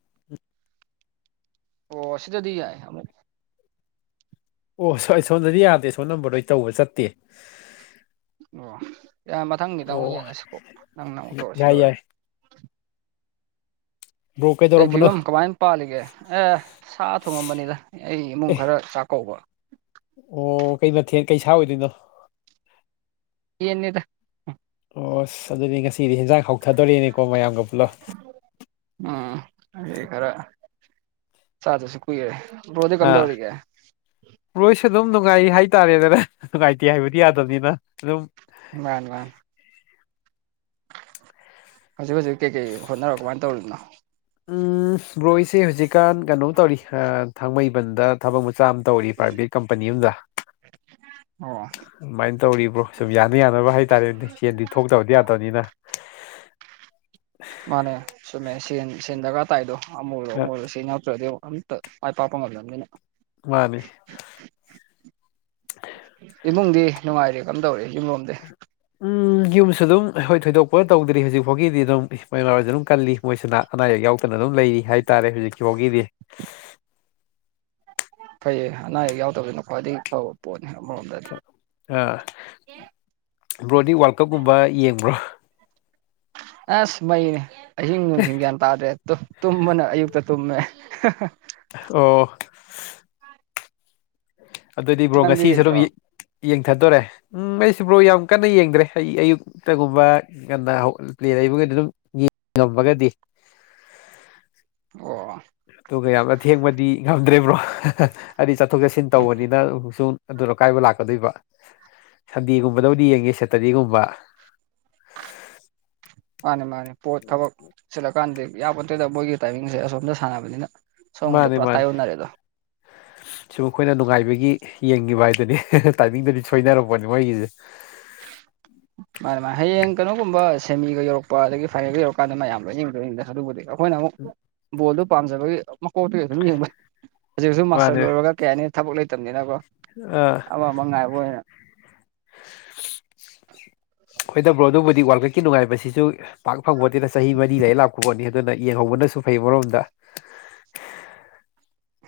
[inaudible] ꯑꯣ ꯁꯤꯗꯗꯤ ꯌꯥꯏ ꯑꯣ ꯁꯣꯟ ꯁꯣꯝꯗꯗꯤ ꯌꯥꯗꯦ ꯁꯣꯝ ꯅꯝꯕꯔꯗꯩ ꯇꯧꯕ ꯆꯠꯇꯦ ꯑꯣ ꯌꯥ ꯃꯊꯪꯗꯤꯗ ꯑꯃꯨꯛ ꯑꯣ ꯌꯦꯡꯉꯁꯤꯀꯣ ꯅꯪꯅ ꯑꯃꯨꯛ ꯇꯧꯔꯁꯤ ꯌꯥꯏ ꯂꯣꯏꯔꯦ ꯌꯥꯏ ꯕ꯭ꯔꯣ ꯀꯩ ꯀꯩꯗꯧꯔꯝꯕꯅꯣ ꯐꯤꯕꯝ ꯀꯃꯥꯏꯅ ꯄꯥꯜꯂꯤꯒꯦ ꯑꯦ ꯁꯥ ꯊꯣꯡꯉꯝꯕꯅꯤꯗ ꯑꯩ ꯏꯃꯨꯡ ꯑꯦ ꯈꯔ ꯆꯥꯛꯀꯧꯕ ꯑꯣ ꯀꯩ ꯅꯊꯦꯟ ꯀꯩ ꯁꯥ ꯑꯣꯏꯗꯣꯏꯅꯣ ꯌꯦꯅꯤꯗ ꯑꯣꯁ ꯑꯗꯨꯗꯤ ꯉꯁꯤꯗꯤ ꯍꯦꯟꯖꯥꯡ ꯍꯥꯎꯊꯗꯣꯔꯦꯅꯦꯀꯣ ꯃꯌꯥꯝꯒ ꯄꯨꯜꯂꯞ ꯎꯝ ꯍ ꯈꯔ ꯆꯥꯗꯁꯨ ꯀꯨꯏꯔꯦ ꯔꯣꯗꯤ ꯀꯝꯗꯧꯔꯤꯒꯦ ꯄꯣꯏꯁꯨ ꯑꯗꯨꯝ ꯅꯨꯡꯉꯥꯏ ꯍꯥꯏꯇꯥꯔꯦꯗꯅ ꯅꯨꯡꯉꯥꯏꯇꯦ ꯍꯥꯏꯕꯗꯤ ꯌꯥꯗꯕꯅꯤꯅ ꯑꯗꯨꯝ ꯋꯥ ꯋꯥ ꯍꯧꯖꯤꯛ ꯍꯧꯖꯤꯛ ꯀꯩꯀꯩ ꯍꯣꯠꯅꯔꯛꯣ ꯀꯃꯥꯏꯅ ꯇꯧꯔꯤꯗꯅꯣ ꯎꯝ ꯕ꯭ꯔꯣꯏꯁꯦ ꯍꯧꯖꯤꯛꯀꯥꯟ ꯀꯩꯅꯣ ꯇꯧꯔꯤ ꯊꯥꯡꯃꯩꯕꯟꯗ ꯊꯕꯛ ꯃꯆꯥ ꯑꯃ ꯇꯧꯔꯤ ꯄ꯭ꯔꯥꯏꯚꯦꯠ ꯀꯝꯄꯅꯤ ꯑꯝꯗ ꯑꯣ ꯑꯗꯨꯃꯥꯏꯅ ꯇꯧꯔꯤꯕ꯭ꯔꯣ ꯁꯨꯝ ꯌꯥꯅ ꯌꯥꯅꯕ ꯍꯥꯏꯇꯥꯔꯦꯗꯤ ꯆꯦꯟꯗꯤ ꯊꯣꯛꯇꯕꯗꯤ ꯌꯥꯗꯕꯅꯤꯅ ꯃꯥꯅꯦ ꯁꯨꯝꯃꯦ ꯁꯦꯟ ꯁꯦꯟ ꯗꯔꯀꯥꯔ ꯇꯥꯏꯗꯣ ꯑꯃꯨꯔꯔꯣ ꯑꯃꯨꯔꯔꯣ ꯁꯤ ꯌꯥꯎꯇ꯭ꯔꯗꯤ ꯑꯝꯇ ꯑꯩ ꯄꯥꯄꯝ ꯑꯣꯏꯗꯅꯤꯅ ꯃꯥꯅꯤ ꯏꯃꯨꯡꯗꯤ ꯅꯨꯡꯉꯥꯏꯔꯦ ꯀꯔꯝ ꯇꯧꯔꯤꯦ ꯌꯨꯝꯂꯣꯝꯗꯤ ꯎꯝ ꯌꯨꯝꯁꯨ ꯑꯗꯨꯝ ꯑꯩꯣꯏ ꯊꯣꯏꯗꯣꯛꯄ ꯇꯧꯗ꯭ꯔꯤ ꯍꯧꯖꯤꯛꯐꯥꯎꯒꯤꯗꯤ ꯑꯗꯨꯝ ꯏꯃ ꯏꯃꯎꯔꯣꯏꯁꯨ ꯑꯗꯨꯝ ꯀꯜꯂꯤ ꯃꯣꯏꯁꯤꯅ ꯑꯅꯥ ꯑꯌꯦꯛ ꯌꯥꯎꯗꯅ ꯑꯗꯨꯝ ꯂꯩꯔꯤ ꯍꯥꯏꯇꯥꯔꯦ ꯍꯧꯖꯤꯛꯀꯤ ꯐꯥꯎꯒꯤꯗꯤ ꯐꯩꯌꯦ ꯑꯅꯥ ꯑꯌꯦꯛ ꯌꯥꯎꯗꯕꯅ ꯈ꯭ꯋꯥꯏꯗꯒꯤ ꯐꯕ ꯄꯣꯠꯅꯤ ꯑꯃꯔꯣꯝꯗꯗꯤ ꯑꯥ ꯕ꯭ꯔꯣꯗꯤ ꯋꯥꯔꯜ ꯀꯞꯀꯨꯝꯕ ꯌꯦꯡꯕ꯭ꯔꯣ ꯑꯁ ꯃꯩꯅꯦ ꯑꯍꯤꯡ ꯅꯨꯡꯊ ꯒ꯭ꯌꯥꯟ ꯇꯥꯗ꯭ꯔꯦ ꯇꯨꯝꯕꯅ ꯑꯌꯨꯛꯇ ꯇꯨꯝꯃꯦ ꯑꯣ ꯑꯗꯨꯑꯣꯏꯗꯤ ꯕ꯭ꯔꯣ ꯅꯪꯗꯤ ꯉꯁꯤꯁꯨ ꯑꯗꯨꯝ ꯌꯦꯡꯗ꯭ꯔꯣ ꯌꯦꯡꯊꯗꯣꯔꯦ ꯎꯝ ꯑꯩꯁꯤꯕ꯭ꯔꯣ ꯌꯥꯝ ꯀꯟꯅ ꯌꯦꯡꯗ꯭ꯔꯦ ꯑꯩ ꯑꯌꯨꯛꯇꯒꯨꯝꯕ ꯀꯟꯅ ꯄ꯭ꯂꯦ ꯂꯩꯕꯒꯗꯤ ꯑꯗꯨꯝ ꯌꯦꯡꯉꯃꯒꯗꯤ ꯑꯣ ꯑꯗꯨꯒ ꯌꯥꯝꯅ ꯑꯊꯦꯡꯕꯗꯤ ꯉꯝꯗ꯭ꯔꯔꯤꯕ꯭ꯔꯣ ꯍꯥꯏꯗꯤ ꯆꯠꯊꯣꯛ ꯆꯠꯁꯤꯟ ꯇꯧꯕꯅꯤꯅ ꯑꯃꯨꯛꯁꯨ ꯑꯗꯨꯅꯣ ꯀꯥꯏꯕ ꯂꯥꯛꯀꯗꯣꯏꯕ ꯁꯟꯗꯦꯒꯨꯝꯕꯗꯕꯨꯗꯤ ꯌꯦꯡꯉꯦ ꯁꯦꯇꯔꯗꯦꯒꯨꯝꯕ ꯃꯥꯅꯦ ꯃꯥꯅꯦ ꯄꯣꯠ ꯊꯕꯛ ꯆꯜꯂꯀꯥꯟꯗ ꯏꯌꯥꯔꯄꯣꯠꯇꯨꯗ ꯃꯣꯏꯒꯤ ꯇꯥꯏꯃꯤꯡꯁꯦ ꯑꯁꯣꯝꯗ ꯁꯥꯟꯅꯕꯅꯤꯅ ꯁꯣꯝꯒꯗꯤ ꯃꯥꯅꯤ ꯄꯨꯔꯥ ꯃꯥꯅꯤ ꯇꯥꯏꯌꯣꯟꯅꯔꯦꯗꯣ ꯁꯤꯨꯝ ꯑꯩꯈꯣꯏꯅ ꯅꯨꯡꯉꯥꯏꯕꯒꯤ ꯌꯦꯡꯉꯤꯕ ꯍꯥꯏꯗꯨꯅꯦ ꯇꯥꯏꯃꯤꯡꯗꯨꯗꯤ ꯁꯣꯏꯅꯔꯛꯄꯅꯦ ꯃꯣꯏꯒꯤꯁ [unintelligible] ꯃꯥꯅꯦ ꯃꯥꯅꯦ ꯍꯌꯦꯡ ꯀꯩꯅꯣꯒꯨꯝꯕꯦꯃꯤꯒ ꯌꯧꯔꯛꯄ ꯑꯗꯒꯤ ꯐꯥꯏꯅꯦꯜꯒ ꯌꯧꯔꯛꯀꯥꯟꯗ ꯃꯌꯥꯝ ꯂꯣꯏꯅꯤꯡꯕ ꯂꯣꯏꯅꯤꯡꯗ ꯑꯗꯨꯕꯨꯗꯤ ꯌꯧꯔꯛꯄ ꯑꯩꯈꯣꯏꯅ ꯑꯃꯨꯛ ꯕꯣꯜꯗꯨ ꯄꯥꯝꯖꯕꯒꯤ ꯃꯀꯣꯛꯇꯨꯒꯤ ꯑꯗꯨꯝ ꯌꯦꯡꯕꯅꯤ ꯍꯧꯖꯤꯛ ꯍꯧꯁꯨ ꯃꯥꯁꯇꯔ ꯂꯣꯏꯔꯒ ꯀꯩ ꯍꯥꯏꯅꯤ ꯊꯕꯛ ꯂꯩꯇꯕꯅꯤꯅꯀꯣ ꯑꯥ ꯑꯋꯥ ꯃꯉꯥꯏꯕꯅ ꯑꯣꯏꯣꯏꯗꯕ꯭ꯔꯣ ꯑꯗꯨꯕꯨꯗꯤ ꯋꯥꯔꯜ ꯀꯞꯀꯤ ꯅꯨꯡꯉꯥꯏꯕꯁꯤꯁꯨ ꯄꯥꯛ ꯐꯪꯕꯣꯠꯇꯅ ꯆꯍꯤ ꯃꯔꯤ ꯂꯩ ꯂꯥꯛꯄꯣꯠꯅꯤ ꯑꯗꯨꯅ ꯌꯦꯡꯍꯧꯕꯅꯁꯨ ꯐꯩ ꯃꯔꯣꯝꯗ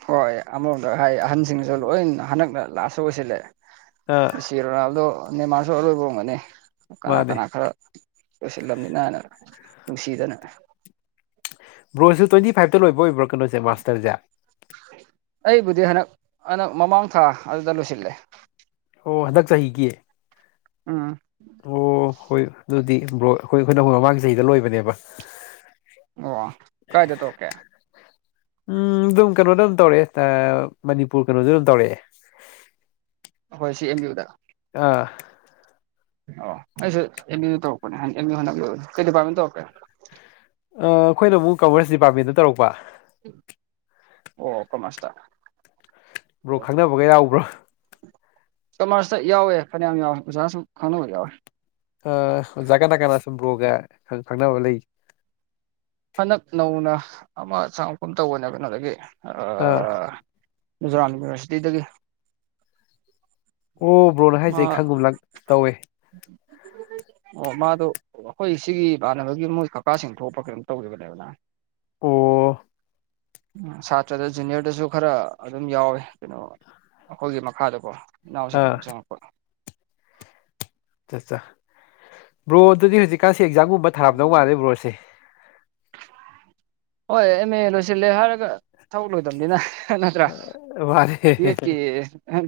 ꯍꯣꯏ ꯑꯃꯔꯣꯝꯗ ꯍꯥꯏ ꯑꯍꯟꯁꯤꯡꯁꯨ ꯂꯣꯏ ꯍꯟꯗꯛꯅ ꯂꯥꯁꯁꯨ ꯑꯣꯏꯁꯤꯜꯂꯑꯦ ꯑꯥ ꯆꯦꯔꯣꯅꯥꯥꯜꯗꯣ ꯅꯦꯃꯥꯔꯁꯨ ꯑꯔꯣꯏꯕꯝꯒꯅꯤ ꯀꯅꯥ ꯃꯥꯅꯦ ꯀꯅꯥ ꯈꯔ ꯂꯣꯏꯁꯤꯜꯂꯝꯅꯤ ꯅꯥꯅ ꯅꯨꯡꯁꯤꯗꯅ ꯕ꯭ꯔꯣꯟꯖꯁꯨ ꯇ꯭ꯋꯦꯟꯇꯤ ꯐꯥꯏꯚ ꯂꯣꯏꯕ ꯑꯣꯏꯕ꯭ꯔ ꯀꯣꯁꯦ ꯃꯥꯁꯇꯔꯁꯦ ꯑꯩꯕꯨꯗꯤ ꯍꯟꯗꯛ ꯍꯟꯛ ꯃꯃꯥꯡ ꯊꯥ ꯑꯗꯨꯗ ꯂꯣꯏꯁꯤꯜꯂꯦ ꯑꯣ ꯍꯟꯗꯛ ꯆꯍꯤꯒꯤ ꯎꯝ ꯑꯣ ꯍꯣꯏ ꯑꯗꯨꯗꯤ ꯕ꯭ꯔꯣꯛ ꯑꯩꯈꯣꯏ ꯑꯩꯈꯣꯏꯅ ꯑꯩꯈꯣꯏ ꯃꯃꯥꯡꯒꯤ ꯆꯍꯤꯗ ꯂꯣꯏꯕꯅꯦꯕ ꯑꯣ ꯀꯖ ꯇ ꯑꯣꯀꯦ ꯎꯝ ꯑꯗꯨꯝ ꯀꯩꯅꯣꯗ ꯑꯗꯨꯝ ꯇꯧꯔꯛꯑꯦ ꯃꯅꯤꯄꯨꯔ ꯀꯩꯅꯣꯗ ꯑꯗꯨꯝ ꯇꯧꯔꯛꯑꯦ ꯍꯣꯏ ꯁꯤ ꯑꯦꯝ ꯨꯗ ꯑꯥ ꯑꯣ ꯑꯩꯁꯨ ꯑꯦꯝ ꯑꯦ ꯇꯧꯔꯛꯄꯅꯦ ꯑꯦꯝ ꯑꯦ ꯍꯕ ꯀꯔꯤ ꯗꯤꯄꯥꯔꯠꯃꯦꯟ ꯇꯧꯛꯀꯦ ꯑꯩꯈꯣꯏꯅ ꯑꯃꯨꯛ ꯀꯃꯔꯁ ꯗꯤꯄꯥꯔꯠꯃꯦꯟꯗ ꯇꯧꯔꯛꯄ ꯑꯣ ꯀꯃꯁꯇ ꯕ꯭ꯔꯣ ꯈꯪꯗꯅꯕꯒ ꯌꯥꯎꯕ꯭ꯔꯣ ꯀꯃꯔꯁꯇ ꯌꯥꯎꯋꯦ ꯐꯅꯌꯥꯝ ꯌꯥꯎꯋꯦ ꯑꯣꯖꯥꯁꯨ ꯈꯪꯅꯕ ꯌꯥꯎꯋꯦ ꯑ ꯑꯣꯖꯥ ꯀꯅꯥ ꯀꯅꯥ ꯁꯨꯝ ꯭ꯔꯣꯒ ꯈꯪꯅꯕ ꯂꯩ ꯍꯟꯗꯛ ꯅꯧꯅ ꯑꯃ ꯆꯥꯡ ꯃꯐꯝ ꯇꯧꯕꯅꯦ ꯀꯩꯅꯣꯗꯒꯤ ꯑꯥ ꯨꯖꯣꯔꯥꯠ ꯌꯨꯅꯤꯚꯔꯁꯤꯇꯤꯗꯒꯤ ꯑꯣ ꯕ꯭ꯔꯣꯅ ꯃꯥ ꯍꯥꯏꯖꯩ ꯑꯩ ꯈꯪꯒꯨꯝ ꯂꯪ ꯇꯧꯋꯦ ꯑꯣ ꯃꯥꯗꯣ ꯑꯩꯈꯣꯏ ꯁꯤꯒꯤ ꯏꯃꯥꯟꯅꯕꯒꯤ ꯃꯣꯏ ꯀꯀꯥꯁꯤꯡ ꯊꯣꯛꯄ ꯀꯔꯤꯝ ꯇꯧꯒꯤꯕꯅꯦꯕ ꯅ ꯑꯣ ꯁꯥꯇ꯭ꯔꯥꯗ ꯖꯨꯅꯤꯌꯔꯗꯁꯨ ꯈꯔ ꯑꯗꯨꯝ ꯌꯥꯎꯋꯦ ꯀꯩꯅꯣ ꯑꯩꯈꯣꯏꯒꯤ ꯃꯈꯥꯗꯀꯣ ꯏꯅꯥꯎꯁꯤꯡ ꯑꯥ ꯑꯗꯨꯝ ꯆꯪꯉꯛꯄ ꯑꯠꯆꯥ ꯆꯥ ꯕ꯭ꯔꯣ ꯑꯗꯨꯗꯤ ꯍꯧꯖꯤꯛꯀꯥꯟꯁꯤ ꯑꯦꯛꯖꯥꯝꯒꯨꯝꯕ ꯊꯥꯔꯝꯗꯧ ꯃꯥꯜꯂꯦ ꯕ꯭ꯔꯣꯁꯦ ꯍꯣꯏ ꯑꯦꯝ ꯑꯦ ꯂꯣꯏꯁꯤꯜꯂꯦ ꯍꯥꯏꯔꯒ ꯊꯕꯛ ꯂꯣꯏꯗꯕꯅꯤꯅ ꯅꯠꯇ꯭ꯔꯥ ꯃꯥꯅꯦ ꯄꯤ ꯍꯩꯁ ꯀꯤ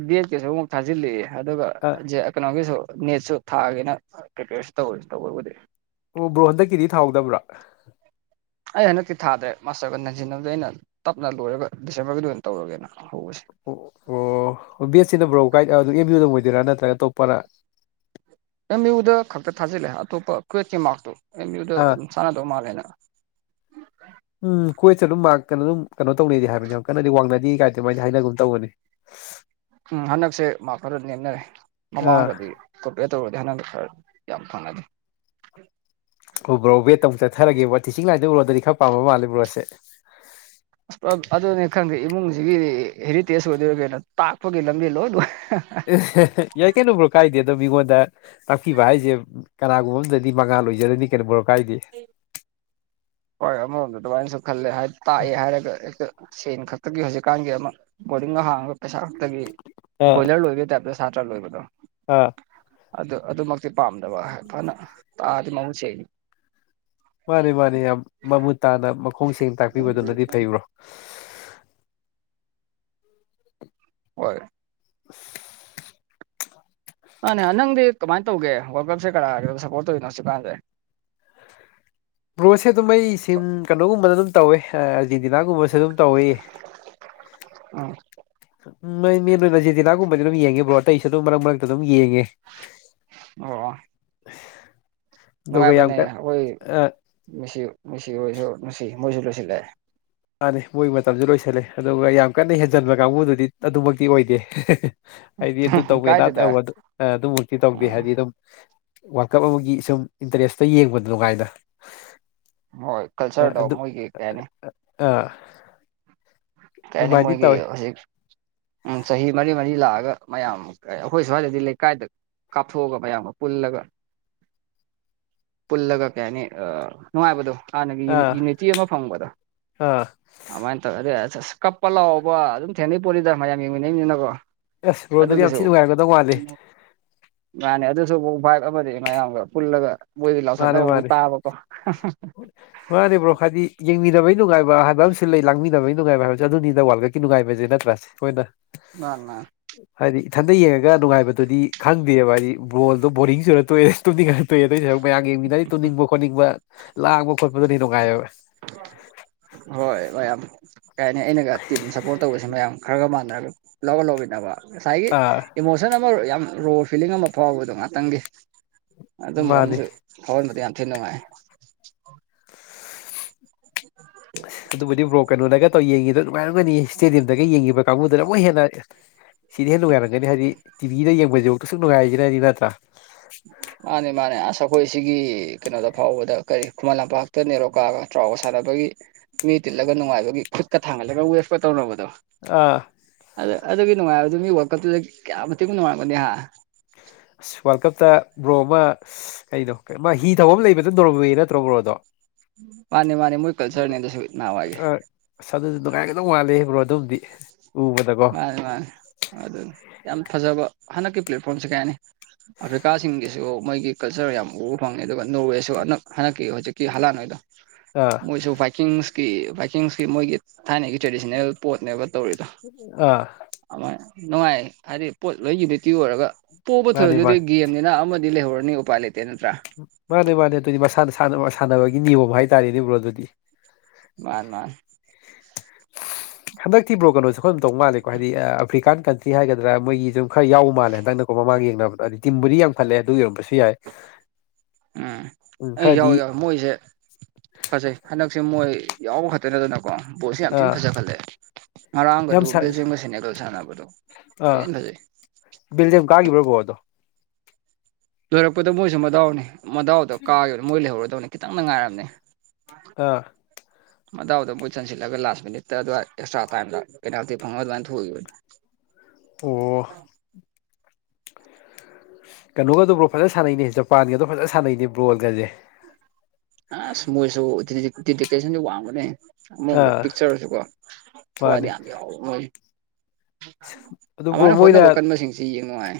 ꯕꯤ ꯑꯦꯠ ꯀꯤꯁꯨ ꯑꯃꯨꯛ ꯊꯥꯖꯤꯜꯂꯦ ꯑꯗꯨꯒ ꯑ ꯀꯩꯅꯣꯒꯤꯁꯨ ꯅꯦꯠꯁꯨ ꯊꯥꯒꯦꯅ ꯄ꯭ꯔꯤꯄꯤꯌꯔꯁꯨ ꯇꯧꯔꯤ ꯇꯧꯕꯕꯨꯗꯤ ꯑꯣ ꯕ꯭ꯔꯣ ꯍꯣꯟꯗꯀꯤꯗꯤ ꯊꯥꯍꯧꯗꯕ꯭ꯔꯣ ꯑꯩ ꯍꯟꯗꯛꯇꯤ ꯊꯥꯗ꯭ꯔꯦ ꯃꯥꯁꯇꯔꯒ ꯅꯟꯁꯤꯟꯅꯕꯗ ꯑꯩꯅ ꯇꯞꯅ ꯂꯣꯏꯔꯒ ꯗꯤꯁꯦꯝꯕꯔꯒꯤꯗꯣ ꯑꯣꯏꯅ ꯇꯧꯔꯒꯦꯅ ꯍꯧꯕꯁꯦ ꯑꯣ ꯑꯣ ꯕꯦꯠꯁꯤꯅ ꯕ꯭ꯔꯣ ꯒꯥꯏꯗ ꯑꯗꯨ ꯑꯦꯝ ꯌꯨ ꯗꯥ ꯑꯣꯏꯗꯣꯏꯔꯥ ꯅꯠꯇ꯭ꯔꯒ ꯑꯇꯣꯞꯄꯔꯥ ꯑꯦꯝ ꯌꯨꯗ ꯈꯛꯇ ꯊꯥꯖꯤꯜꯂꯦ ꯑꯇꯣꯞꯄ ꯀ꯭ꯋꯦꯠꯀꯤ ꯃꯥꯔꯛꯇꯣ ꯑꯦꯝ ꯌꯨꯗ ꯑꯥ ꯑꯗꯨꯝ ꯆꯥꯟꯅꯗꯧ ꯃꯥꯜꯂꯦꯅ ꯎꯝ ꯀ꯭ꯋꯦꯠꯁꯦ ꯑꯗꯨꯝ ꯃꯥꯔꯛ ꯀꯩꯅꯣ ꯑꯗꯨꯝ ꯀꯩꯅꯣ ꯇꯧꯅꯩꯗꯤ ꯍꯥꯏꯕꯅꯤ ꯌꯥꯝ ꯀꯟꯅꯥꯗꯤ ꯋꯥꯡꯅꯗꯦ ꯀꯥꯏꯗꯤ ꯃꯣꯏꯅ ꯍꯥꯏꯅꯒꯨꯝ ꯇꯧꯕꯅꯤ ꯎꯝ ꯍꯟꯗꯛꯁꯦ ꯃꯥꯛ ꯈꯔ ꯅꯦꯝꯅꯔꯦ ꯑꯥ ꯃꯃꯥꯡꯒꯗꯤ ꯀꯣꯝꯄꯤꯌꯥꯔ ꯇꯧꯔꯨꯔꯗꯤ [unintelligible] ꯌꯥꯝ ꯐꯪꯅꯗꯦ ꯑꯣ ꯕ꯭ꯔꯣ ꯕꯦꯠ ꯇꯥ ꯑꯃꯨꯛ ꯆꯠꯊꯔꯒꯦꯕ ꯇꯤꯆꯤꯡ ꯂꯥꯏꯟꯗꯥ ꯕꯔꯣꯗꯥꯗꯤ ꯈꯔ ꯄꯥꯝꯕ ꯃꯥꯜꯂꯦꯕ꯭ꯔꯣꯁꯦ ꯑꯗꯨꯅꯤ ꯈꯪꯗꯦ ꯏꯃꯨꯡꯖꯤꯒꯤꯗꯤ ꯍꯦꯔꯤꯇꯦꯖ ꯑꯣꯏꯗꯣꯏꯔ ꯀꯩꯅꯣ ꯇꯥꯛꯄꯒꯤ ꯂꯝꯕꯤ ꯂꯣꯏ ꯂꯣꯏ ꯌꯥꯏ ꯀꯩꯅꯣ ꯕ꯭ꯔꯣ ꯀꯥꯏꯗꯦ ꯑꯗꯣ ꯃꯤꯉꯣꯟꯗ ꯇꯥꯛꯄꯤꯕ ꯍꯥꯏꯖꯦ ꯀꯅꯥꯒꯨꯝꯕ ꯑꯝꯗꯗꯤ ꯃꯉꯥꯜ ꯑꯣꯏꯖꯔꯅꯤ ꯀꯩꯅꯣꯕ꯭ꯔꯣ ꯀꯥꯏꯗꯦ ꯍꯣꯏ ꯑꯃꯔꯣꯝꯗ ꯑꯗꯨꯃꯥꯏꯅꯁꯨ ꯈꯜꯂꯦ ꯍꯥꯏ ꯇꯥꯛꯑꯦ ꯍꯥꯏꯔꯒ ꯍꯦꯛꯇ ꯁꯦꯟ ꯈꯛꯇꯒꯤ ꯍꯧꯖꯤꯛꯀꯥꯟꯒꯤ ꯑꯃ ꯕꯣꯔꯗꯤꯡꯒ ꯍꯥꯡꯉꯒ ꯄꯩꯁꯥ ꯈꯛꯇꯒꯤ ꯑꯥ ꯕꯣꯏꯂꯔ ꯂꯣꯏꯕꯒꯤ ꯇꯥꯏꯞꯇ ꯁꯇ꯭ꯔꯥ ꯂꯣꯏꯕꯗꯣ ꯑꯥ ꯑꯗꯨ ꯑꯗꯨꯃꯛꯇꯤ ꯄꯥꯝꯗꯕ ꯍꯥꯏ ꯐꯅ ꯇꯥꯗꯤ ꯃꯃꯨꯠ ꯁꯦꯡ ꯃꯥꯅꯦ ꯃꯥꯅꯦ ꯌꯥꯝ ꯃꯃꯨꯠ ꯇꯥꯅ ꯃꯈꯣꯡ ꯁꯦꯡ ꯇꯥꯛꯄꯤꯕꯗꯨꯅꯗꯤ ꯐꯩ ꯕ꯭ꯔꯣ ꯍꯣꯏ [inaudible] ꯃꯥꯅꯦ ꯅꯪꯗꯤ ꯀꯃꯥꯏꯟ ꯇꯧꯒꯦ ꯋꯥꯔꯜ ꯀꯞꯁꯦ ꯀꯔꯒ ꯁꯞꯄꯣꯔꯠ ꯇꯧꯔꯤꯅꯣ ꯁꯤꯀꯥꯟꯖꯦ ꯕ꯭ꯔꯣꯁꯦ ꯑꯗꯨꯝ ꯑꯩꯁꯤꯝ ꯀꯩꯅꯣꯒꯨꯝꯕꯗ ꯑꯗꯨꯝ ꯇꯧꯋꯦ ꯑꯥꯔꯖꯦꯟꯇꯤꯅꯥꯒꯨꯝꯕꯁꯨ ꯑꯗꯨꯝ ꯇꯧꯋꯤ ꯎꯝ ꯎꯝ ꯃꯩ ꯃꯦꯟ ꯑꯣꯏꯅ ꯑꯥꯔꯖꯦꯟꯇꯤꯅꯥꯥꯒꯨꯝꯕꯗꯤ ꯑꯗꯨꯝ ꯌꯦꯡꯉꯦ ꯕ꯭ꯔꯣ ꯑꯇꯩꯁꯨ ꯑꯗꯨꯝ ꯃꯔꯛ ꯃꯔꯛꯇ ꯑꯗꯨꯝ ꯌꯦꯡꯉꯦ ꯑꯣ ꯑꯗꯨꯒ ꯌꯥꯝ ꯀꯟ ꯑꯥ ꯃꯤꯁꯤ ꯃꯤꯁꯤ ꯍꯣꯏꯁꯨ ꯅꯨꯡꯁꯤ ꯃꯣꯏꯁꯨ ꯂꯣꯏꯁꯤꯂꯥꯛꯑꯦ ꯃꯥꯅꯤ ꯃꯣꯏꯒꯤ ꯃꯇꯝꯖꯨ ꯂꯣꯏꯁꯜꯂꯦ ꯑꯗꯨꯒ ꯌꯥꯝ ꯀꯟꯅ ꯍꯦꯟꯖꯟꯕ ꯀꯥꯡꯕꯨꯗꯨꯗꯤ ꯑꯗꯨꯃꯛꯇꯤ ꯑꯣꯏꯗꯦ ꯑꯩꯗꯤ ꯑꯗꯨ ꯇꯧꯋꯦ ꯗꯥ ꯀꯥꯏꯗꯦꯗ ꯑꯗꯨꯃꯛꯇꯤ ꯇꯧꯗꯦ ꯎꯝ ꯍꯥꯏꯗꯤ ꯑꯗꯨꯝ ꯋꯥꯜꯀꯞ ꯑꯃꯒꯤ ꯁꯨꯝ ꯏꯟꯇꯔꯦꯁꯇ ꯌꯦꯡꯕꯗ ꯅꯨꯡꯉꯥꯏꯅ ꯍꯣꯏ ꯀꯜꯆꯔꯗꯣ ꯑꯗꯨ ꯃꯣꯏꯒꯤ ꯀꯩ ꯍꯥꯏꯅꯤ ꯑꯥ ꯀꯩꯍꯥꯏꯅꯤ ꯑꯗꯨꯃꯥꯏꯅꯗꯤ ꯃꯣꯏꯒꯤ ꯇꯧꯋꯤ ꯍꯧꯖꯤꯛ ꯎꯝ ꯆꯍꯤ ꯃꯔꯤ ꯃꯔꯤ ꯂꯥꯛꯑꯒ ꯃꯌꯥꯝ ꯀꯩ ꯑꯩꯈꯣꯏ ꯁ꯭ꯋꯥꯏꯗꯗꯤ ꯂꯩꯀꯥꯏꯗ ꯀꯥꯞꯊꯣꯛꯑꯒ ꯃꯌꯥꯝꯒ ꯄꯨꯜꯂꯒ ꯄꯨꯜꯂꯒ ꯀꯩ ꯍꯥꯏꯅꯤ ꯅꯨꯡꯉꯥꯏꯕꯗꯣ ꯍꯥꯟꯅꯒꯤ ꯑꯥ ꯌꯨꯅꯤꯇꯤ ꯑꯃ ꯐꯪꯕꯗꯣ ꯑꯥ ꯑꯗꯨꯃꯥꯏꯅ ꯇꯧꯔꯒ ꯑꯗꯨꯗꯤ ꯑꯁ ꯑꯁ ꯀꯞꯄ ꯂꯥꯛꯑꯣꯕ ꯑꯗꯨꯝ ꯊꯦꯡꯅꯩ ꯄꯣꯠꯅꯤꯗ ꯃꯌꯥꯝ ꯌꯦꯡꯃꯤꯟꯅꯩꯅꯤꯅꯀꯣ ꯑꯦꯁ ꯕ꯭ꯔꯣ ꯑꯗꯨꯗꯤ ꯌꯥꯝ ꯑꯗꯨꯒꯤꯁꯨ ꯊꯤ ꯅꯨꯡꯉꯥꯏꯔꯝꯒꯗꯧ ꯃꯥꯜꯂꯤ ꯃꯥꯅꯦ ꯑꯗꯨꯁꯨ ꯑꯃꯨꯛ ꯚꯥꯏꯞ ꯑꯃꯅꯤ ꯃꯌꯥꯝꯒ ꯄꯨꯜꯂꯒ ꯃꯣꯏꯗꯤ ꯃꯥꯅꯦ ꯂꯥꯎꯊꯠꯅꯕ ꯃꯣꯏ ꯃꯥꯅꯦ ꯇꯥꯕꯀꯣ ꯃꯥꯅꯦ ꯕ꯭ꯔꯣ ꯍꯥꯏꯗꯤ ꯌꯦꯡꯃꯤꯟꯅꯕꯒꯤ ꯅꯨꯡꯉꯥꯏꯕ ꯍꯥꯏꯕ ꯑꯃꯁꯨ ꯂꯩ ꯂꯥꯡꯃꯤꯟꯅꯕꯒꯤ ꯅꯨꯡꯉꯥꯏꯕ ꯍꯥꯏꯕꯁꯨ ꯑꯗꯨꯅꯤꯗ ꯋꯥꯠꯂꯀꯞ ꯀꯤ ꯅꯨꯡꯉꯥꯏꯕꯖꯦ ꯅꯠꯇ꯭ꯔꯥꯁꯦ ꯍꯣꯏꯗ ꯃꯥꯅꯥ ꯍꯥꯏꯗꯤ ꯏꯊꯟꯗ ꯌꯦꯡꯉꯒ ꯅꯨꯡꯉꯥꯏꯕꯗꯨꯗꯤ ꯈꯪꯗꯦꯕ ꯍꯥꯏꯗꯤ ꯕꯣꯜꯗꯣ ꯕꯣꯔꯤꯡꯁꯨꯨꯔ ꯇꯣꯛꯑꯦ ꯇꯨꯝꯅꯤꯡꯉꯅꯤ ꯇꯨꯏ ꯑꯗꯨꯏ ꯁꯔꯨꯛ ꯃꯌꯥꯝ ꯌꯦꯡꯃꯤꯟꯅꯩ ꯇꯨꯝꯅꯤꯡꯕ ꯈꯣꯠꯅꯤꯡꯕ ꯂꯥꯡꯕ ꯈꯣꯠꯄꯗꯨꯅ ꯍꯦꯟꯅ ꯅꯨꯡꯉꯥꯏꯕ ꯍꯣꯏ ꯃꯌꯥꯝ ꯀꯩ ꯍꯥꯏꯅꯤ ꯑꯩꯅꯒ ꯇꯤꯝ ꯁꯞꯄꯣꯔꯠ ꯇꯧꯕꯁꯦ ꯃꯌꯥꯝ ꯈꯔꯒ ꯃꯥꯟꯅꯔꯒ ꯂꯧꯔ ꯂꯧꯃꯤꯟꯅꯕ ꯉꯁꯥꯏꯒꯤ ꯑꯥ ꯏꯃꯣꯁꯟ ꯑꯃ ꯌꯥꯝ ꯔꯣ ꯐꯤꯂꯤꯡ ꯑꯃ ꯐꯥꯎꯕꯗꯣ ꯉꯥꯛꯇꯪꯒꯤ ꯑꯗꯨꯝꯕ ꯃꯥꯅꯤ ꯑꯃꯁꯨ ꯐꯥꯎꯍꯟꯕꯗꯨ ꯌꯥꯝ ꯊꯤ ꯅꯨꯡꯉꯥꯏ [inaudible] ꯑꯗꯨꯕꯨꯗꯤ ꯕ꯭ꯔꯣ ꯀꯩꯅꯣꯗꯒ ꯇꯧ ꯌꯦꯡꯉꯤꯗꯣ ꯑꯨꯡꯉꯥꯏꯅꯔꯝꯒꯅꯤ ꯏꯁꯇꯦꯗꯤꯌꯝꯗꯒ ꯌꯦꯡꯉꯤꯕ ꯀꯥꯡꯕꯨꯗꯨꯅ ꯑꯃꯨꯛ ꯍꯦꯟꯅ ꯁꯤꯗꯩ ꯍꯦꯟꯅ ꯅꯨꯡꯉꯥꯏꯔꯝꯒꯅꯤ ꯍꯥꯏꯗꯤ ꯇꯤꯚꯤꯗ ꯌꯦꯡꯕꯁꯤꯐꯥꯎ ꯁꯨꯛ ꯅꯨꯡꯉꯥꯏꯁꯤꯅꯗꯤ ꯅꯠꯇ꯭ꯔꯥ [unintelligible] ꯃꯥꯅꯦ ꯃꯥꯅꯦ ꯑꯁ ꯑꯩꯈꯣꯏ ꯁꯤꯒꯤ ꯀꯩꯅꯣꯗ ꯐꯥꯎꯕꯗ ꯀꯔꯤ ꯈꯨꯃꯟ ꯂꯝꯄꯥꯛꯇ ꯅꯦꯔꯣꯀꯥꯒ ꯇ꯭ꯔꯥꯎꯒ ꯁꯥꯟꯅꯕꯗ ꯃꯤ ꯇꯤꯠꯂꯒ ꯅꯨꯡꯉꯥꯏꯕꯒꯤ ꯈꯨꯠꯀ ꯊꯥꯡꯒꯠꯂꯒ ꯋꯦꯕꯀ ꯇꯧꯅꯕꯗꯣ ꯑꯥ ꯑ ꯑꯗꯨꯒꯤ ꯅꯨꯡꯉꯥꯏꯕ ꯑꯗꯨ ꯃꯤꯒꯤ ꯀꯞꯇꯨꯗ ꯀꯌꯥ ꯃꯇꯤꯛ ꯅꯨꯡꯉꯥꯏꯔꯝꯒꯅꯤ ꯍꯥ ꯑꯁ ꯋꯥꯔꯜ ꯀꯞꯇ ꯕ꯭ꯔꯣ ꯑꯃ ꯀꯩꯅꯣ ꯃꯥ ꯍꯤ ꯊꯧꯕ ꯑꯃ ꯂꯩꯕꯗꯣ ꯅꯣꯔꯋꯦ ꯅꯠꯇ꯭ꯔꯣ ꯕ꯭ꯔꯣ ꯑꯗꯣ ꯃꯥꯅꯦ ꯃꯥꯅꯦ ꯃꯣꯏ ꯀꯜꯆꯔꯅꯦ ꯑꯗꯨꯁꯨ ꯅꯍꯥꯟꯋꯥꯏꯒꯤ ꯑꯥ ꯑꯁ ꯑꯗꯨꯁꯨ ꯅꯨꯡꯉꯥꯏꯔꯝꯒꯗꯧ ꯃꯥꯂꯦ ꯕ꯭ꯔꯣ ꯑꯗꯨꯝꯗꯤ ꯎꯕꯗꯀꯣ ꯃꯥꯅꯤ ꯃꯥꯅꯤ ꯑꯗꯨꯅꯤ ꯌꯥꯝ ꯐꯖꯕ ꯍꯟꯗꯛꯀꯤ ꯄ꯭ꯂꯦꯠꯐꯣꯝꯁꯦ ꯀꯩ ꯍꯥꯏꯅꯤ ꯑꯐ꯭ꯔꯤꯀꯥꯁꯤꯡꯒꯤꯁꯨ ꯃꯣꯏꯒꯤ ꯀꯜꯆꯔ ꯌꯥꯝ ꯎꯕ ꯐꯪꯉꯦ ꯑꯗꯨꯒ ꯅꯣꯔꯋꯦꯁꯨ ꯍꯟꯗꯛ ꯍꯟꯗꯛꯀꯤ ꯍꯧꯖꯤꯛꯀꯤ ꯍꯂꯥꯟ ꯍꯣꯏꯗꯣ ꯑꯥ ꯃꯣꯏꯁꯨ ꯕꯥꯏꯛꯀꯤꯡꯁꯀꯤ ꯕꯥꯏꯛꯀꯤꯡꯁꯀꯤ ꯃꯣꯏꯒꯤ ꯊꯥꯏꯅꯒꯤ ꯇ꯭ꯔꯦꯗꯤꯁꯅꯦꯜ ꯄꯣꯠꯅꯦꯕ ꯇꯧꯔꯤꯗꯣ ꯑꯥ ꯅꯨꯡꯉꯥꯏ ꯍꯥꯏꯗꯤ ꯄꯣꯠ ꯂꯣꯏ ꯌꯨꯅꯤꯇꯤ ꯑꯣꯏꯔꯒ ꯄꯣꯕ ꯊꯣꯏꯕ ꯃꯥꯅꯦ ꯑꯗꯨꯗꯤ ꯃꯥꯅꯦ ꯒꯦꯝ ꯒꯦꯝꯅꯤꯅ ꯑꯃꯗꯤ ꯂꯩ ꯍꯧꯔꯅꯤ ꯎꯄꯥꯥꯏ ꯂꯩꯇꯦ ꯅꯠꯇ꯭ꯔꯥ ꯃꯥꯅꯦ ꯃꯥꯅꯦ ꯑꯗꯨꯗꯤ ꯃꯁꯥ ꯃꯁꯥꯅ ꯁꯥꯟꯅꯕꯒꯤ ꯅꯤꯌꯣꯝ ꯍꯥꯏꯇꯥꯔꯅꯦ ꯕ꯭ꯔꯣ ꯑꯗꯨꯗꯤ ꯃꯥꯅꯦ ꯃꯥꯅꯦ ꯍꯟꯗꯛꯇꯤ ꯕ꯭ꯔꯣ ꯀꯩꯅꯣꯁꯦ ꯈꯔꯗꯨꯝ ꯇꯧꯃꯥꯂꯦꯀꯣ ꯍꯥꯏꯗꯤ ꯑꯐ꯭ꯔꯤꯀꯥꯟ ꯀꯟꯇ꯭ꯔꯤ ꯍꯥꯏꯒꯗ꯭ꯔꯥ ꯃꯣꯏꯒꯤ ꯁꯨꯝ ꯈꯔ ꯌꯥꯎꯕ ꯃꯥꯜꯂꯦ ꯍꯟꯗꯛꯅꯀꯣ ꯃꯃꯥꯡ ꯌꯦꯡꯅꯕꯗꯣ ꯑꯗꯨꯗꯤ ꯇꯤꯝꯕꯨꯗꯤ ꯌꯥꯝ ꯈꯠꯂꯦ ꯑꯗꯨꯒꯤ ꯑꯣꯏꯔꯝꯕꯁꯨ ꯌꯥꯏ ꯎꯝ ꯎꯝ ꯑꯩ ꯈꯔꯗꯤ ꯌꯥꯎꯏꯤ ꯌꯥꯎꯏ ꯃꯣꯏꯁꯦ ꯐꯖꯩ ꯍꯟꯗꯛꯁꯦ ꯃꯣꯏ ꯌꯥꯎꯕ ꯈꯛꯇ ꯅꯠꯇꯅ ꯀꯣ ꯕꯣꯜꯁꯦ ꯌꯥꯝ ꯊꯤꯅ ꯑꯥ ꯐꯖꯈꯠꯂꯛꯑꯦ ꯉꯔꯥꯡꯒꯗꯣ ꯌꯥꯝ ꯁꯥ ꯕꯦꯜꯖꯝꯒ ꯁꯩꯅꯦꯒꯜꯒ ꯁꯥꯟꯅꯕꯗꯣ ꯊꯤ ꯐꯖꯩ ꯕꯦꯜꯖꯤꯑꯝ ꯀꯥꯈꯤꯕ꯭ꯔꯕꯣ ꯕ꯭ꯔꯣ ꯑꯗꯨ ꯂꯣꯏꯔꯛꯄꯗ ꯃꯣꯏꯁꯨ ꯃꯗꯥꯎꯅꯤ ꯃꯗꯥꯎꯗꯣ ꯀꯥꯈꯤꯕꯅꯤ ꯃꯣꯏ ꯂꯩꯍꯧꯔꯗꯧꯅꯤ ꯈꯤꯇꯪꯗ ꯉꯥꯏꯔꯕꯅꯤ ꯑꯥ ꯃꯗꯥꯎꯗ ꯃꯣꯏ ꯆꯟꯁꯤꯜꯂꯒ ꯂꯥꯁ ꯃꯤꯅꯤꯠꯇ ꯑꯗꯨꯋꯥꯏ ꯑꯦꯁꯇ꯭ꯔꯥ ꯇꯥꯏꯝꯗ ꯄꯦꯅꯥꯏꯜꯇꯤ ꯐꯪꯉꯒ ꯑꯗꯨꯃꯥꯏꯅ ꯊꯣꯛꯏꯈꯤꯕꯅꯦ ꯑꯣ ꯀꯩꯅꯣꯒꯗꯣ ꯕ꯭ꯔꯣ ꯐꯖ ꯁꯥꯟꯅꯩꯅꯦ ꯖꯄꯥꯟꯒꯗꯣ ꯐꯖꯅ ꯁꯥꯟꯅꯩꯅꯦ ꯕꯣꯜꯒꯁꯦ ꯑꯁ ꯃꯣꯏꯁꯨ ꯗꯤ [unintelligible] ꯋꯥꯡꯕꯅꯦꯍꯦ ꯑꯃꯔꯣꯝꯗ ꯑꯥ ꯄꯤꯛꯆꯔꯁꯨ ꯀꯣ ꯊꯋꯥꯏꯗꯤ ꯃꯥꯅꯦ ꯌꯥꯝ ꯌꯥꯎꯕꯅꯤ ꯑꯗꯨ ꯕ꯭ꯔꯣ ꯑꯗꯨꯃꯥꯏꯅ ꯍꯣꯠꯅꯕ ꯃꯣꯏꯅ ꯀꯟꯕꯁꯤꯡꯁꯤ ꯌꯦꯡꯕ ꯅꯨꯡꯉꯥꯏ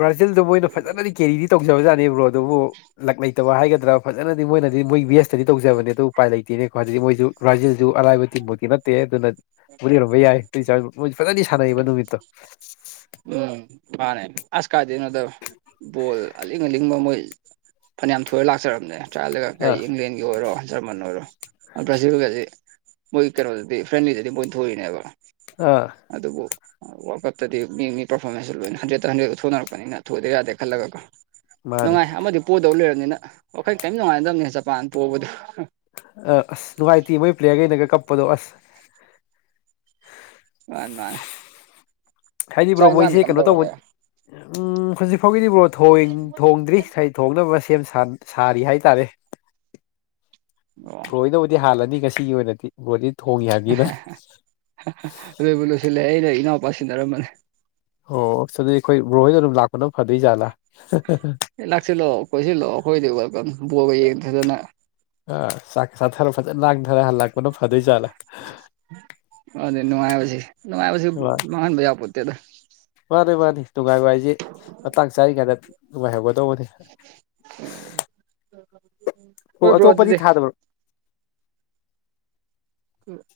ꯕ꯭ꯔꯥꯖꯤꯜꯗꯣ ꯃꯣꯏꯅ ꯐꯖꯅꯗꯤ ꯀꯦꯔꯤꯗꯤ ꯇꯧꯖꯕꯖꯥꯅꯦ ꯕ꯭ꯔꯣ ꯑꯗꯨꯕꯨ ꯂꯛ ꯂꯩꯇꯕ ꯍꯥꯏꯒꯗ꯭ꯔꯥ ꯐꯖꯅꯗꯤ ꯃꯣꯏꯅꯗꯤ ꯃꯣꯏ ꯕꯦꯁ ꯇꯗꯤ ꯇꯧꯖꯕꯅꯦ ꯑꯗꯨ ꯎꯄꯥꯏ ꯂꯩꯇꯦꯅꯦꯀꯣ ꯑꯗꯨ ꯃꯣꯏꯁꯨ ꯕ꯭ꯔꯥꯏꯖꯤꯜꯗꯨ ꯑꯔꯥꯏꯕ ꯇꯤꯝꯕꯨꯇꯤ ꯅꯠꯇꯦ ꯑꯗꯨꯅ [unintelligible] ꯃꯣꯏ ꯐꯖꯅꯗꯤ ꯁꯥꯟꯅꯩꯕ ꯅꯨꯃꯤꯠꯇꯣ ꯎꯝ ꯃꯥꯅꯦ ꯑꯁ ꯀꯥꯏꯗꯩꯅꯣꯗ ꯕꯣꯜ ꯑꯂꯤꯡ ꯑꯂꯤꯡꯕ ꯃꯣꯏ ꯐꯅꯌꯥꯝ ꯊꯣꯏꯔ ꯂꯥꯛꯆꯔꯕꯅꯦ ꯇ꯭ꯔꯥꯏꯌꯦꯜꯗꯒ ꯑꯥ ꯀꯩ ꯏꯪꯂꯦꯟꯒꯤ ꯑꯣꯏꯔꯣ ꯆꯞꯃꯟꯅꯔ ꯕꯥꯔꯖꯤꯜꯒꯖꯦ ꯃꯣꯏ ꯀꯩꯅꯣꯗꯗꯤ ꯐ꯭ꯔꯦꯟꯂꯤꯗꯗꯤ ꯃꯣꯏ ꯊꯣꯏꯔꯤꯅꯦꯕ ꯑꯥ ꯑꯗꯨꯕꯨ ꯋꯜꯀꯞꯇꯗꯤ ꯃꯤ ꯃꯤ ꯄꯔꯐꯣꯔꯃꯦꯟꯁꯁꯨ ꯂꯣꯏꯅ ꯍꯟꯗ꯭ꯔꯦꯗ ꯍꯟꯗ꯭ꯔꯦꯗ ꯎ ꯊꯣꯛꯅꯔꯛꯄꯅꯤꯅ ꯊꯣꯏꯗ ꯌꯥꯗꯦ ꯈꯜꯂꯒꯀꯣ ꯃꯥꯅꯦ ꯅꯨꯡꯉꯥꯏ ꯑꯃꯗꯤ ꯄꯣꯗꯧ ꯂꯩꯔꯕꯅꯤꯅ ꯋꯥꯈꯜ ꯀꯔꯤꯝ ꯅꯨꯡꯉꯥꯏꯅꯗꯕꯅꯤ ꯖꯄꯥꯟ ꯄꯣꯕꯗꯨ ꯑ ꯑꯁ ꯅꯨꯡꯉꯥꯏꯇꯦ ꯃꯣꯏ ꯄ꯭ꯂꯦꯌꯔꯒꯩꯅꯒ ꯀꯞꯄꯗꯣ ꯑꯁ [unintelligible] ꯍꯥꯏꯗꯤ ꯕ꯭ꯔꯣ ꯆꯥꯛ ꯏꯟꯖꯥꯡꯗꯤ ꯃꯣꯏꯁꯦ ꯀꯝ ꯀꯩꯅꯣ ꯇꯧꯕ ꯇꯧꯔꯒꯦ ꯎꯝ ꯍꯧꯖꯤꯛꯐꯥꯎꯒꯤꯗꯤ ꯕꯔꯣ ꯊꯣꯡ ꯊꯣꯡꯗ꯭ꯔꯤ꯫ ꯊꯣꯡꯅꯕ ꯁꯦꯝ ꯁꯥꯔꯤ ꯍꯥꯏꯇꯔꯦ꯫ ꯑꯣ ꯂꯣꯏꯅꯕꯨꯗꯤ ꯍꯥꯜꯂꯅꯤ ꯉꯁꯤꯒꯤ ꯑꯣꯏꯅꯗꯤ ꯗꯤ ꯊꯣꯡꯉꯤ ꯍꯥꯏꯅꯤꯅ꯫ ꯂꯣꯏꯕꯨ ꯂꯣꯏꯁꯤꯜꯂꯦ ꯑꯩꯩꯅ ꯏꯅꯥꯎꯄꯥ ꯁꯤꯟꯅꯔꯝꯕꯅꯦ꯫ ꯑꯣ ꯑꯗꯨꯗꯩ ꯑꯩꯈꯣꯏ ꯕ ꯍꯣꯏꯅ ꯑꯗꯨꯝ ꯂꯥꯛꯄꯅꯝ ꯐꯗꯣꯏ ꯖꯥꯠꯂꯥ [unintelligible] ꯑꯦ ꯂꯥꯛꯁꯤꯜꯂꯛꯑꯣ ꯀꯣꯏꯁꯤꯜꯂꯛꯑꯣ ꯑꯩꯈꯣꯏꯗꯤ ꯋꯦꯜꯀꯝ ꯕꯣꯒ ꯌꯦꯡꯗꯗꯅ ꯑ ꯆꯥꯛ ꯆꯊꯔ ꯐꯖꯅ ꯅꯥꯥꯡꯊꯔ ꯍꯜꯂꯛꯄꯅ ꯐꯗꯣꯏ ꯖꯥꯠꯂ꯫ ꯑꯗꯨ ꯅꯨꯡꯉꯥꯏꯕꯁꯤ ꯅꯨꯡꯉꯥꯏꯕꯁꯤ ꯃꯥꯅꯤ ꯃꯥꯡꯍꯟꯕ ꯌꯥ ꯄꯣꯠꯇꯦꯗ ꯃꯥꯅꯤ ꯃꯥꯅꯤ ꯅꯨꯡꯉꯥꯏꯕ ꯍꯥꯏꯁꯦ ꯃꯇꯥꯡ ꯆꯥꯔꯤꯉꯩꯗ ꯅꯨꯡꯉꯥꯏꯍꯧꯒꯗꯧꯕꯅꯦ꯫ [unintelligible] ꯑꯣ ꯍꯣꯏ ꯕ꯭ꯔꯣ ꯑꯇꯣꯞꯄꯗꯤ ꯑꯗꯨꯗꯤ ꯊꯥꯗꯕ꯭ꯔꯣ꯫ [unintelligible]